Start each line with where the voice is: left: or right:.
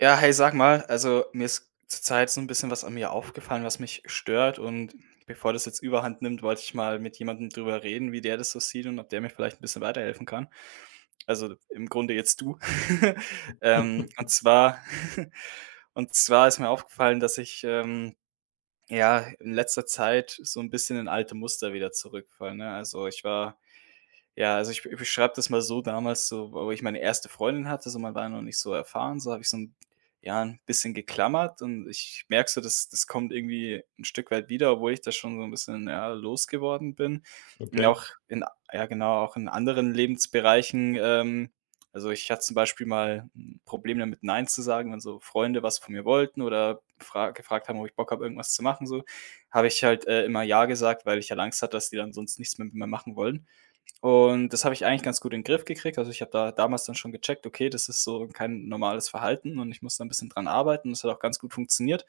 right: Ja, hey, sag mal, also mir ist zurzeit so ein bisschen was an mir aufgefallen, was mich stört, und bevor das jetzt Überhand nimmt, wollte ich mal mit jemandem drüber reden, wie der das so sieht und ob der mir vielleicht ein bisschen weiterhelfen kann. Also, im Grunde jetzt du. Und zwar und zwar ist mir aufgefallen, dass ich, ja, in letzter Zeit so ein bisschen in alte Muster wieder zurückfalle, ne? Also, ich war ja, also ich be beschreibe das mal so. Damals, so wo ich meine erste Freundin hatte, so man war ja noch nicht so erfahren, so habe ich so ein, ja, ein bisschen geklammert, und ich merke so, das kommt irgendwie ein Stück weit wieder, obwohl ich da schon so ein bisschen, ja, losgeworden bin. Und
left: Okay,
right: auch in Ja, genau, auch in anderen Lebensbereichen. Also ich hatte zum Beispiel mal ein Problem damit, nein zu sagen, wenn so Freunde was von mir wollten oder fra gefragt haben, ob ich Bock habe, irgendwas zu machen so. Habe ich halt, immer ja gesagt, weil ich halt Angst hatte, dass die dann sonst nichts mehr mit mir machen wollen. Und das habe ich eigentlich ganz gut in den Griff gekriegt. Also, ich habe da damals dann schon gecheckt: „Okay, das ist so kein normales Verhalten, und ich muss da ein bisschen dran arbeiten.“ Das hat auch ganz gut funktioniert.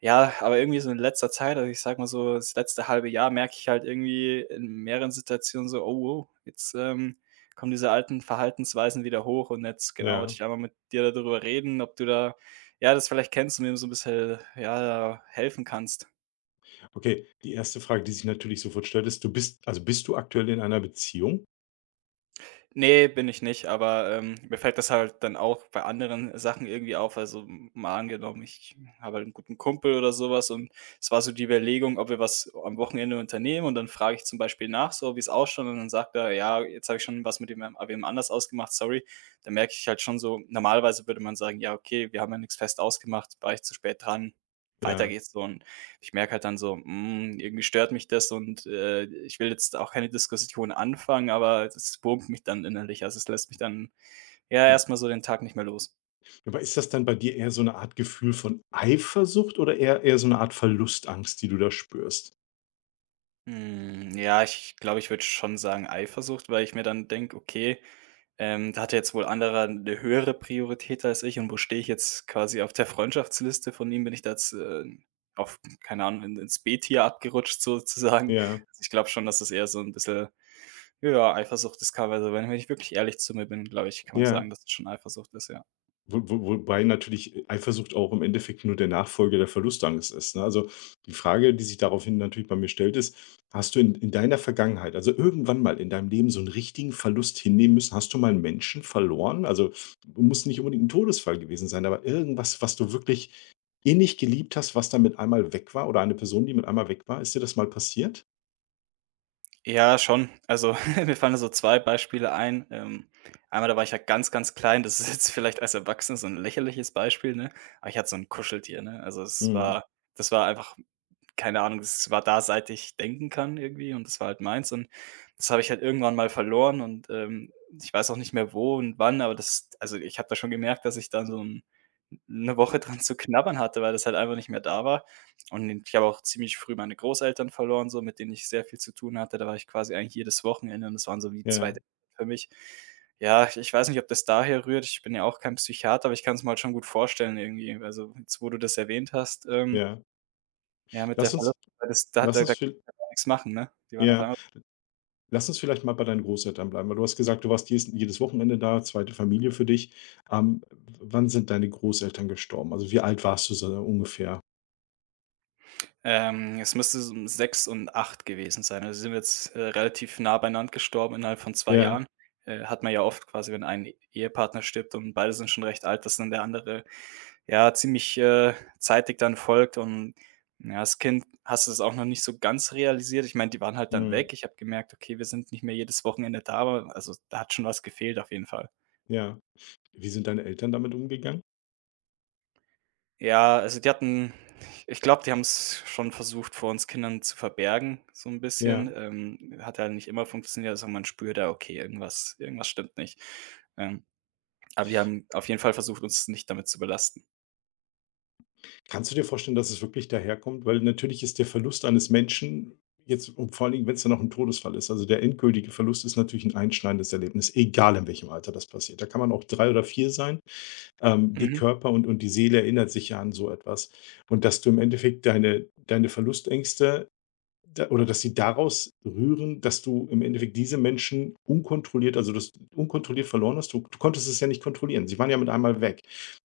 right: Ja, aber irgendwie so in letzter Zeit, also, ich sage mal so das letzte halbe Jahr, merke ich halt irgendwie in mehreren Situationen so: „Oh, wow, jetzt, kommen diese alten Verhaltensweisen wieder hoch.“ Und jetzt, genau, wollte
left: ja.
right: ich einmal mit dir darüber reden, ob du da ja, das vielleicht kennst und mir so ein bisschen, ja, helfen kannst.
left: Okay, die erste Frage, die sich natürlich sofort stellt, ist, bist du aktuell in einer Beziehung?
right: Nee, bin ich nicht, aber, mir fällt das halt dann auch bei anderen Sachen irgendwie auf. Also, m mal angenommen, ich habe halt 'n guten Kumpel oder sowas, und es war so die Überlegung, ob wir was am Wochenende unternehmen, und dann frage ich zum Beispiel nach so, wie es ausschaut, und dann sagt er: „Ja, jetzt habe ich schon was mit dem a wem anders ausgemacht, sorry.“ Dann merke ich halt schon so, normalerweise würde man sagen: „Ja, okay, wir haben ja nichts fest ausgemacht, war ich zu spät dran, weiter
left: Ja,
right: geht's so.“ Und ich merke halt dann so, irgendwie stört mich das, und, ich will jetzt auch keine Diskussion anfangen, aber das wurmt mich dann innerlich. Also, es lässt mich dann, ja,
left: ja.
right: erstmal so den Tag nicht mehr los.
left: Aber ist das dann bei dir eher so eine Art Gefühl von Eifersucht oder eher so eine Art Verlustangst, die du da spürst?
right: Hm, ja, ich glaube, ich würde schon sagen Eifersucht, weil ich mir dann denke: „Okay, da hat jetzt wohl anderer eine höhere Priorität als ich, und wo stehe ich jetzt quasi auf der Freundschaftsliste von ihm? Bin ich da jetzt, auf keine Ahnung, in ins B-Tier abgerutscht sozusagen?“
left: Ja,
right: Also, ich glaube schon, dass das eher so ein bisschen ja, Eifersucht ist. Teilweise, wenn ich wirklich ehrlich zu mir bin, glaube ich, kann man
left: ja.
right: sagen, dass es schon Eifersucht ist, ja.
left: Wo wo wobei natürlich Eifersucht auch im Endeffekt nur der Nachfolger der Verlustangst ist, ne? Also, die Frage, die sich daraufhin natürlich bei mir stellt, ist: „Hast du in deiner Vergangenheit, also irgendwann mal in deinem Leben so einen richtigen Verlust hinnehmen müssen? Hast du mal einen Menschen verloren?“ Also, muss nicht unbedingt ein Todesfall gewesen sein, aber irgendwas, was du wirklich innig geliebt hast, was dann mit einmal weg war oder eine Person, die mit einmal weg war. Ist dir das mal passiert?
right: Ja, schon. Also, mir fallen da so 2 Beispiele ein. Einmal, da war ich ja ganz, ganz klein. Das ist jetzt vielleicht als Erwachsener so ein lächerliches Beispiel, ne? Aber ich hatte so ein Kuscheltier, ne? Also, es
left: Mhm.
right: war das war einfach keine Ahnung, das war da, seit ich denken kann irgendwie, und das war halt meins, und das habe ich halt irgendwann mal verloren. Und, ich weiß auch nicht mehr wo und wann, aber das, also, ich habe da schon gemerkt, dass ich da so 'n 'ne Woche dran zu knabbern hatte, weil das halt einfach nicht mehr da war. Und ich habe auch ziemlich früh meine Großeltern verloren, so, mit denen ich sehr viel zu tun hatte. Da war ich quasi eigentlich jedes Wochenende, und das waren so wie 2
left: Ja,
right: für mich. Ja, ich ich weiß nicht, ob das daher rührt. Ich bin ja auch kein Psychiater, aber ich kann's mir halt schon gut vorstellen irgendwie. Also, jetzt, wo du das erwähnt hast,
left: ja.
right: ja, mit der
left: Lass uns
right: Verlustängst, das da hat da
left: lass uns
right: da
left: viel
right: kann man nix machen, ne? Die waren auf
left: ja.
right: einmal.
left: Lass uns vielleicht mal bei deinen Großeltern bleiben, weil du hast gesagt, du warst jedes Wochenende da, zweite Familie für dich. Ähm, Wann sind deine Großeltern gestorben? Also, wie alt warst du so ungefähr?
right: Es müsste so um 6 und 8 gewesen sein. Also, sie sind jetzt, relativ nah beieinander gestorben, innerhalb von zwei
left: Ja,
right: Jahren. Hat man ja oft quasi, wenn ein Ehepartner stirbt und beide sind schon recht alt, dass dann der andere, ja, ziemlich, zeitig dann folgt, und, ja, als Kind hast du das auch noch nicht so ganz realisiert. Ich meine, die waren halt dann
left: mhm,
right: weg. Ich habe gemerkt: „Okay, wir sind nicht mehr jedes Wochenende da“, aber also, da hat schon was gefehlt auf jeden Fall.
left: ja. Wie sind deine Eltern damit umgegangen?
right: Ja, also die hatten ich glaube, die haben es schon versucht, vor uns Kindern zu verbergen, so ein bisschen.
left: Ja.
right: Hat ja nicht immer funktioniert, also man spürt da, okay, irgendwas stimmt nicht. Ähm, aber die haben auf jeden Fall versucht, uns nicht damit zu belasten.
left: Kannst du dir vorstellen, dass es wirklich daherkommt? Weil natürlich ist der Verlust eines Menschen jetzt und vor allen Dingen, wenn es dann noch ein Todesfall ist, also, der endgültige Verlust ist natürlich ein einschneidendes Erlebnis, egal in welchem Alter das passiert. Da kann man auch 3 oder 4 sein. Die
right: Mhm.
left: Körper und die Seele erinnert sich ja an so etwas. Und dass du im Endeffekt deine Verlustängste da oder dass sie daraus rühren, dass du im Endeffekt diese Menschen unkontrolliert, also, dass unkontrolliert verloren hast. Du konntest es ja nicht kontrollieren. Sie waren ja mit einmal weg.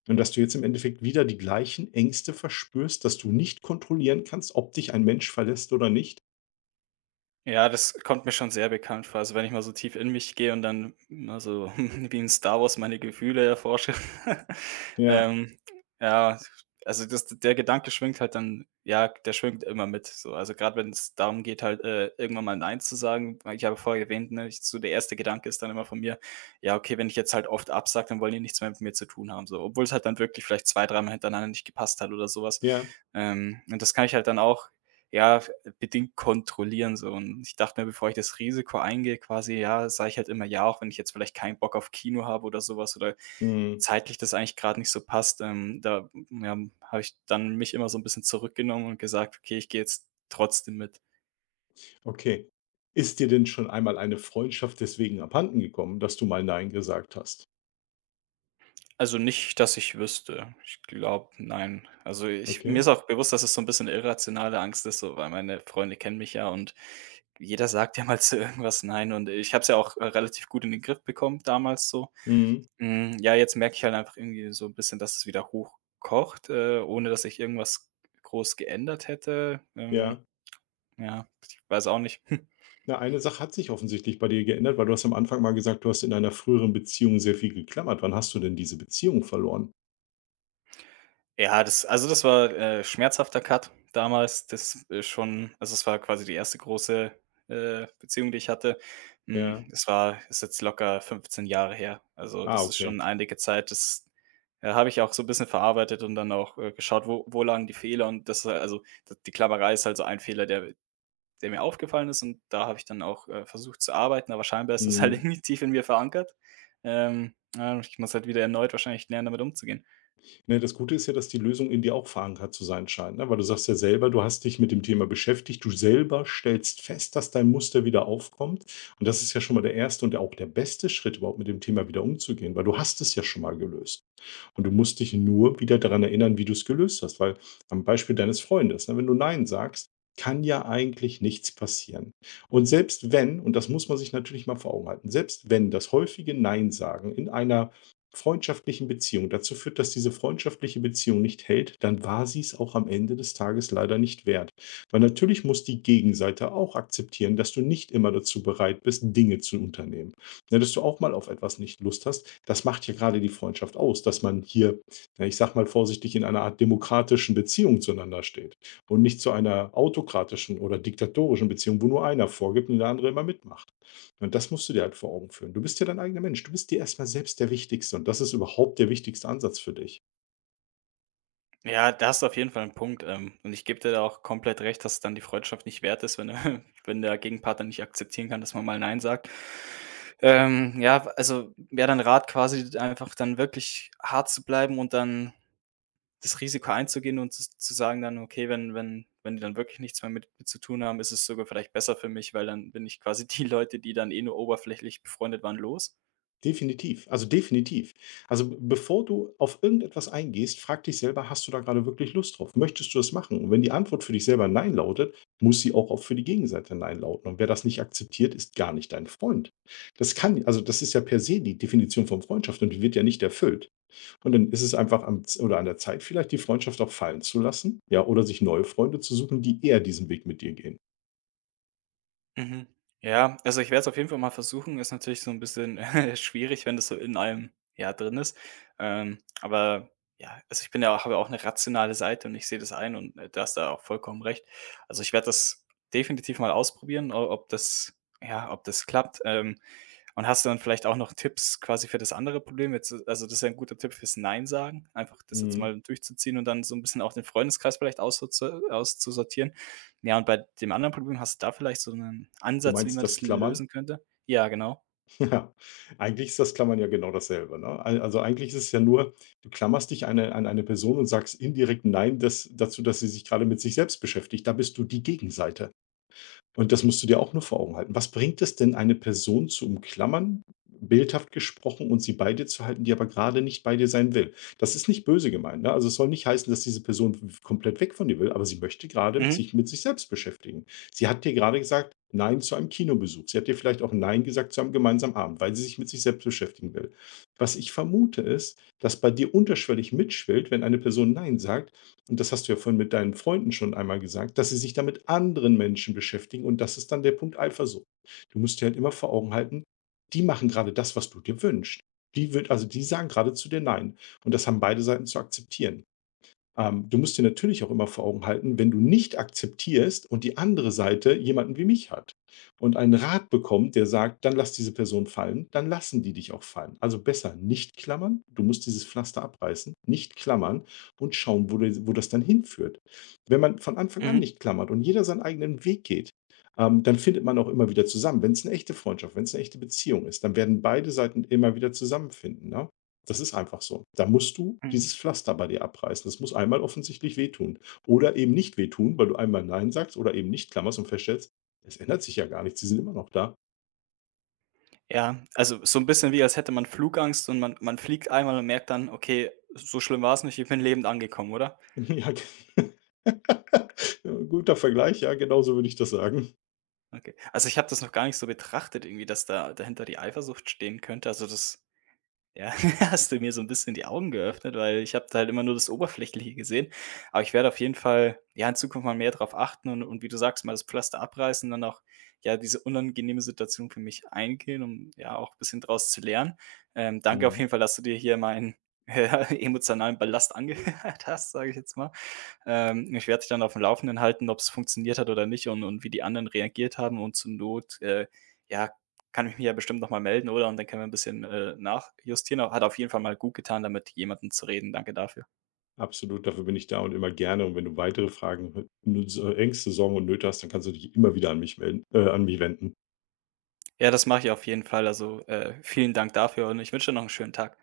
left: Und dass du jetzt im Endeffekt wieder die gleichen Ängste verspürst, dass du nicht kontrollieren kannst, ob dich ein Mensch verlässt oder nicht.
right: Ja, das kommt mir schon sehr bekannt vor. Also, wenn ich mal so tief in mich gehe und dann mal so wie in Star Wars meine Gefühle erforsche.
left: Ja,
right: Ähm, ja, also das der Gedanke schwingt halt dann, ja, der schwingt immer mit so. Also, gerade wenn es darum geht, halt, irgendwann mal „Nein“ zu sagen. Weil ich habe vorher erwähnt, ne, ich so der erste Gedanke ist dann immer von mir: „Ja, okay, wenn ich jetzt halt oft absage, dann wollen die nichts mehr mit mir zu tun haben“, so, obwohl es halt dann wirklich vielleicht 2, dreimal hintereinander nicht gepasst hat oder sowas.
left: ja,
right: Und das kann ich halt dann auch ja, bedingt kontrollieren so. Und ich dachte mir, bevor ich das Risiko eingehe quasi, ja, sage ich halt immer ja, auch wenn ich jetzt vielleicht keinen Bock auf Kino habe oder sowas, oder
left: mhm,
right: zeitlich das eigentlich gerade nicht so passt. Da, ja, habe ich dann mich immer so ein bisschen zurückgenommen und gesagt: „Okay, ich gehe jetzt trotzdem mit.“
left: okay. Ist dir denn schon einmal eine Freundschaft deswegen abhanden gekommen, dass du mal „Nein“ gesagt hast?
right: Also nicht, dass ich wüsste. Ich glaube, nein. Also, ich mir
left: Okay.
right: ist auch bewusst, dass es so ein bisschen 'ne irrationale Angst ist so, weil meine Freunde kennen mich ja, und jeder sagt ja mal zu irgendwas „nein“, und ich habe es ja auch relativ gut in den Griff bekommen damals so.
left: Mhm.
right: Hm, ja, jetzt merke ich halt einfach irgendwie so ein bisschen, dass es wieder hochkocht, ohne dass ich irgendwas groß geändert hätte.
left: Ja.
right: Ja, ich weiß auch nicht.
left: Na, eine Sache hat sich offensichtlich bei dir geändert, weil du hast am Anfang mal gesagt, du hast in deiner früheren Beziehung sehr viel geklammert. Wann hast du denn diese Beziehung verloren?
right: Ja, das war, schmerzhafter Cut damals. Das ist schon, also, es war quasi die erste große, Beziehung, die ich hatte. Hm,
left: Ja.
right: das war ist jetzt locker 15 Jahre her. Also,
left: Ah,
right: das ist
left: okay.
right: schon einige Zeit. Das, habe ich auch so ein bisschen verarbeitet und dann auch, geschaut, wo lagen die Fehler, und das, d die Klammerei ist halt so ein Fehler, der mir aufgefallen ist, und da habe ich dann auch, versucht zu arbeiten, aber scheinbar ist das halt
left: Mhm.
right: irgendwie tief in mir verankert. Ja, ich muss halt wieder erneut wahrscheinlich lernen, damit umzugehen.
left: Ne, das Gute ist ja, dass die Lösung in dir auch verankert zu sein scheint, ne? Weil du sagst ja selber, du hast dich mit dem Thema beschäftigt, du selber stellst fest, dass dein Muster wieder aufkommt. Und das ist ja schon mal der erste und auch der beste Schritt, überhaupt mit dem Thema wieder umzugehen, weil du hast es ja schon mal gelöst. Und du musst dich nur wieder daran erinnern, wie du es gelöst hast, weil am Beispiel deines Freundes, ne, wenn du Nein sagst, kann ja eigentlich nichts passieren. Und selbst wenn, und das muss man sich natürlich mal vor Augen halten, selbst wenn das häufige Nein sagen in einer freundschaftlichen Beziehung dazu führt, dass diese freundschaftliche Beziehung nicht hält, dann war sie es auch am Ende des Tages leider nicht wert. Weil natürlich muss die Gegenseite auch akzeptieren, dass du nicht immer dazu bereit bist, Dinge zu unternehmen. Ne, dass du auch mal auf etwas nicht Lust hast. Das macht ja gerade die Freundschaft aus, dass man hier, ja, ich sage mal vorsichtig, in einer Art demokratischen Beziehung zueinander steht und nicht zu einer autokratischen oder diktatorischen Beziehung, wo nur einer vorgibt und der andere immer mitmacht. Und das musst du dir halt vor Augen führen. Du bist ja dein eigener Mensch. Du bist dir erstmal selbst der Wichtigste und das ist überhaupt der wichtigste Ansatz für dich.
right: Ja, da hast du auf jeden Fall einen Punkt, und ich gebe dir da auch komplett recht, dass es dann die Freundschaft nicht wert ist, wenn der wenn der Gegenpartner nicht akzeptieren kann, dass man mal „nein“ sagt. Ja, also wäre dann Rat quasi, einfach dann wirklich hart zu bleiben und dann das Risiko einzugehen und z zu sagen dann: „Okay, wenn die dann wirklich nichts mehr mit zu tun haben, ist es sogar vielleicht besser für mich, weil dann bin ich quasi die Leute, die dann eh nur oberflächlich befreundet waren, los.“
left: Definitiv. Also, b bevor du auf irgendetwas eingehst, frag dich selber: „Hast du da gerade wirklich Lust drauf? Möchtest du das machen?“ Und wenn die Antwort für dich selber „Nein“ lautet, muss sie auch für die Gegenseite „Nein“ lauten. Und wer das nicht akzeptiert, ist gar nicht dein Freund. Das ist ja per se die Definition von Freundschaft und die wird ja nicht erfüllt. Und dann ist es einfach am Z oder an der Zeit vielleicht, die Freundschaft auch fallen zu lassen, ja, oder sich neue Freunde zu suchen, die eher diesen Weg mit dir gehen.
right: Mhm. Ja, also ich werde es auf jeden Fall mal versuchen. Ist natürlich so ein bisschen schwierig, wenn das so in einem, ja, drin ist. Aber ja, also ich bin ja auch, habe ja auch eine rationale Seite, und ich sehe das ein, und, du hast da auch vollkommen recht. Also, ich werde das definitiv mal ausprobieren, o ob das ja, ob das klappt. Und hast du dann vielleicht auch noch Tipps quasi für das andere Problem? Jetzt, also das ist ja 'n guter Tipp fürs Nein sagen, einfach das jetzt
left: Mhm.
right: mal durchzuziehen und dann so ein bisschen auch den Freundeskreis vielleicht aussoz auszusortieren. Ja, und bei dem anderen Problem hast du da vielleicht so 'nen
left: Du
right: Ansatz, wie
left: meinst
right: man
left: das
right: das
left: Klammern?
right: lösen könnte? Ja, genau.
left: Ja, eigentlich ist das Klammern ja genau dasselbe, ne? Al Also, eigentlich ist es ja nur, du klammerst dich eine an eine Person und sagst indirekt nein, das dazu, dass sie sich gerade mit sich selbst beschäftigt. Da bist du die Gegenseite. Und das musst du dir auch nur vor Augen halten. Was bringt es denn, eine Person zu umklammern, bildhaft gesprochen, und sie bei dir zu halten, die aber gerade nicht bei dir sein will? Das ist nicht böse gemeint. Ne? Also es soll nicht heißen, dass diese Person komplett weg von dir will, aber sie möchte gerade
right: Mhm,
left: sich mit sich selbst beschäftigen. Sie hat dir gerade gesagt, Nein zu einem Kinobesuch. Sie hat dir vielleicht auch Nein gesagt zu einem gemeinsamen Abend, weil sie sich mit sich selbst beschäftigen will. Was ich vermute ist, dass bei dir unterschwellig mitschwillt, wenn eine Person Nein sagt, und das hast du ja vorhin mit deinen Freunden schon einmal gesagt, dass sie sich da mit anderen Menschen beschäftigen und das ist dann der Punkt Eifersucht. Du musst dir halt immer vor Augen halten, die machen gerade das, was du dir wünschst. Die wird also die sagen gerade zu dir nein und das haben beide Seiten zu akzeptieren. Du musst dir natürlich auch immer vor Augen halten, wenn du nicht akzeptierst und die andere Seite jemanden wie mich hat und einen Rat bekommt, der sagt, dann lass diese Person fallen, dann lassen die dich auch fallen. Also besser nicht klammern, du musst dieses Pflaster abreißen, nicht klammern und schauen, wo das dann hinführt. Wenn man von Anfang an
right: mhm,
left: nicht klammert und jeder seinen eigenen Weg geht, dann findet man auch immer wieder zusammen. Wenn es eine echte Freundschaft, wenn es eine echte Beziehung ist, dann werden beide Seiten immer wieder zusammenfinden. Ne? Das ist einfach so. Da musst du
right: mhm.
left: dieses Pflaster bei dir abreißen. Das muss einmal offensichtlich wehtun. Oder eben nicht wehtun, weil du einmal nein sagst oder eben nicht klammerst und feststellst, es ändert sich ja gar nichts, die sind immer noch da.
right: Ja, also so 'n bisschen wie, als hätte man Flugangst und man man fliegt einmal und merkt dann: „Okay, so schlimm war's nicht, ich bin lebend angekommen“, oder?
left: Ja, ja, guter Vergleich, ja, genauso würde ich das sagen.
right: Okay. Also, ich habe das noch gar nicht so betrachtet irgendwie, dass da dahinter die Eifersucht stehen könnte. Also, das ja, hast du mir so ein bisschen die Augen geöffnet, weil ich habe da halt immer nur das Oberflächliche gesehen. Aber ich werde auf jeden Fall, ja, in Zukunft mal mehr drauf achten, und wie du sagst, mal das Pflaster abreißen, dann auch, ja, diese unangenehme Situation für mich eingehen, um, ja, auch ein bisschen draus zu lernen. Danke auf
left: Mhm.
right: jeden Fall, dass du dir hier meinen, ja, emotionalen Ballast angehört hast, sage ich jetzt mal. Ich werde dich dann auf dem Laufenden halten, ob es funktioniert hat oder nicht, und und wie die anderen reagiert haben, und zur Not, ja, kann ich mich ja bestimmt noch mal melden, oder? Und dann können wir ein bisschen, nachjustieren. Aber hat auf jeden Fall mal gut getan, damit jemanden zu reden. Danke dafür.
left: Absolut, dafür bin ich da und immer gerne. Und wenn du weitere Fragen, Ängste, Sorgen und Nöte hast, dann kannst du dich immer wieder an mich melden, an mich wenden.
right: Ja, das mache ich auf jeden Fall. Also, vielen Dank dafür, und ich wünsche dir noch einen schönen Tag.